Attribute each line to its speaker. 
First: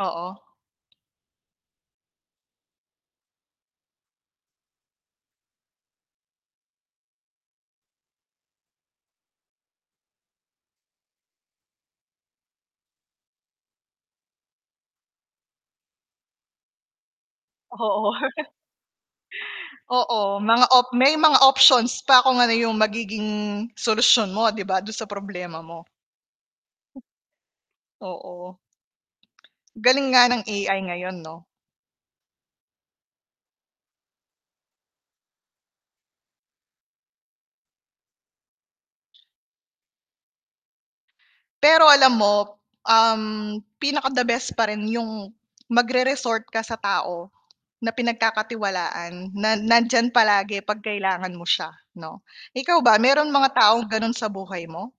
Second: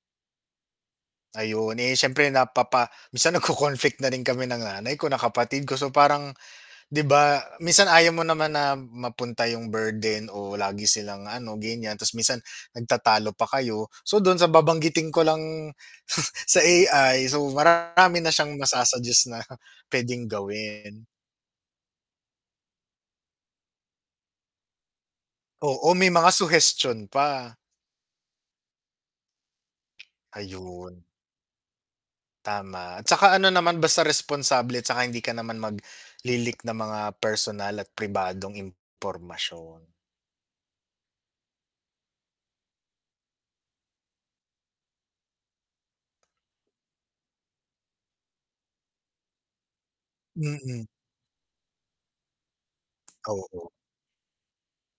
Speaker 1: Oo.
Speaker 2: Ayun, eh, siyempre napapa minsan nag-ko-conflict na rin kami ng nanay ko, ng kapatid ko, so parang, 'di ba, minsan ayaw mo naman na mapunta 'yung burden o lagi silang ano, ganiyan, ta's minsan nagtatalo pa kayo. So, dun sa babanggitin ko lang sa AI, so parang
Speaker 1: Oo.
Speaker 2: marami na siyang masa-suggest na p'wedeng
Speaker 1: Oo, mga op
Speaker 2: gawin.
Speaker 1: may mga options pa kung ano 'yung magiging solusyon mo, 'di ba, dun sa problema mo.
Speaker 2: Oo, may mga suhestion pa.
Speaker 1: Oo. Galing nga ng AI
Speaker 2: Ayun.
Speaker 1: ngayon, 'no?
Speaker 2: Tama, at saka ano naman, basta responsable 'tsaka hindi ka naman magli-leak ng mga personal at pribadong impormasyon.
Speaker 1: Pero alam mo, um, pinaka the best pa rin 'yung magre resort ka sa tao na pinagkakatiwalaan, na nandiyan palagi 'pag
Speaker 2: Mm.
Speaker 1: kailangan mo siya 'no? Ikaw ba, meron mga
Speaker 2: Oo.
Speaker 1: taong gano'n sa buhay mo?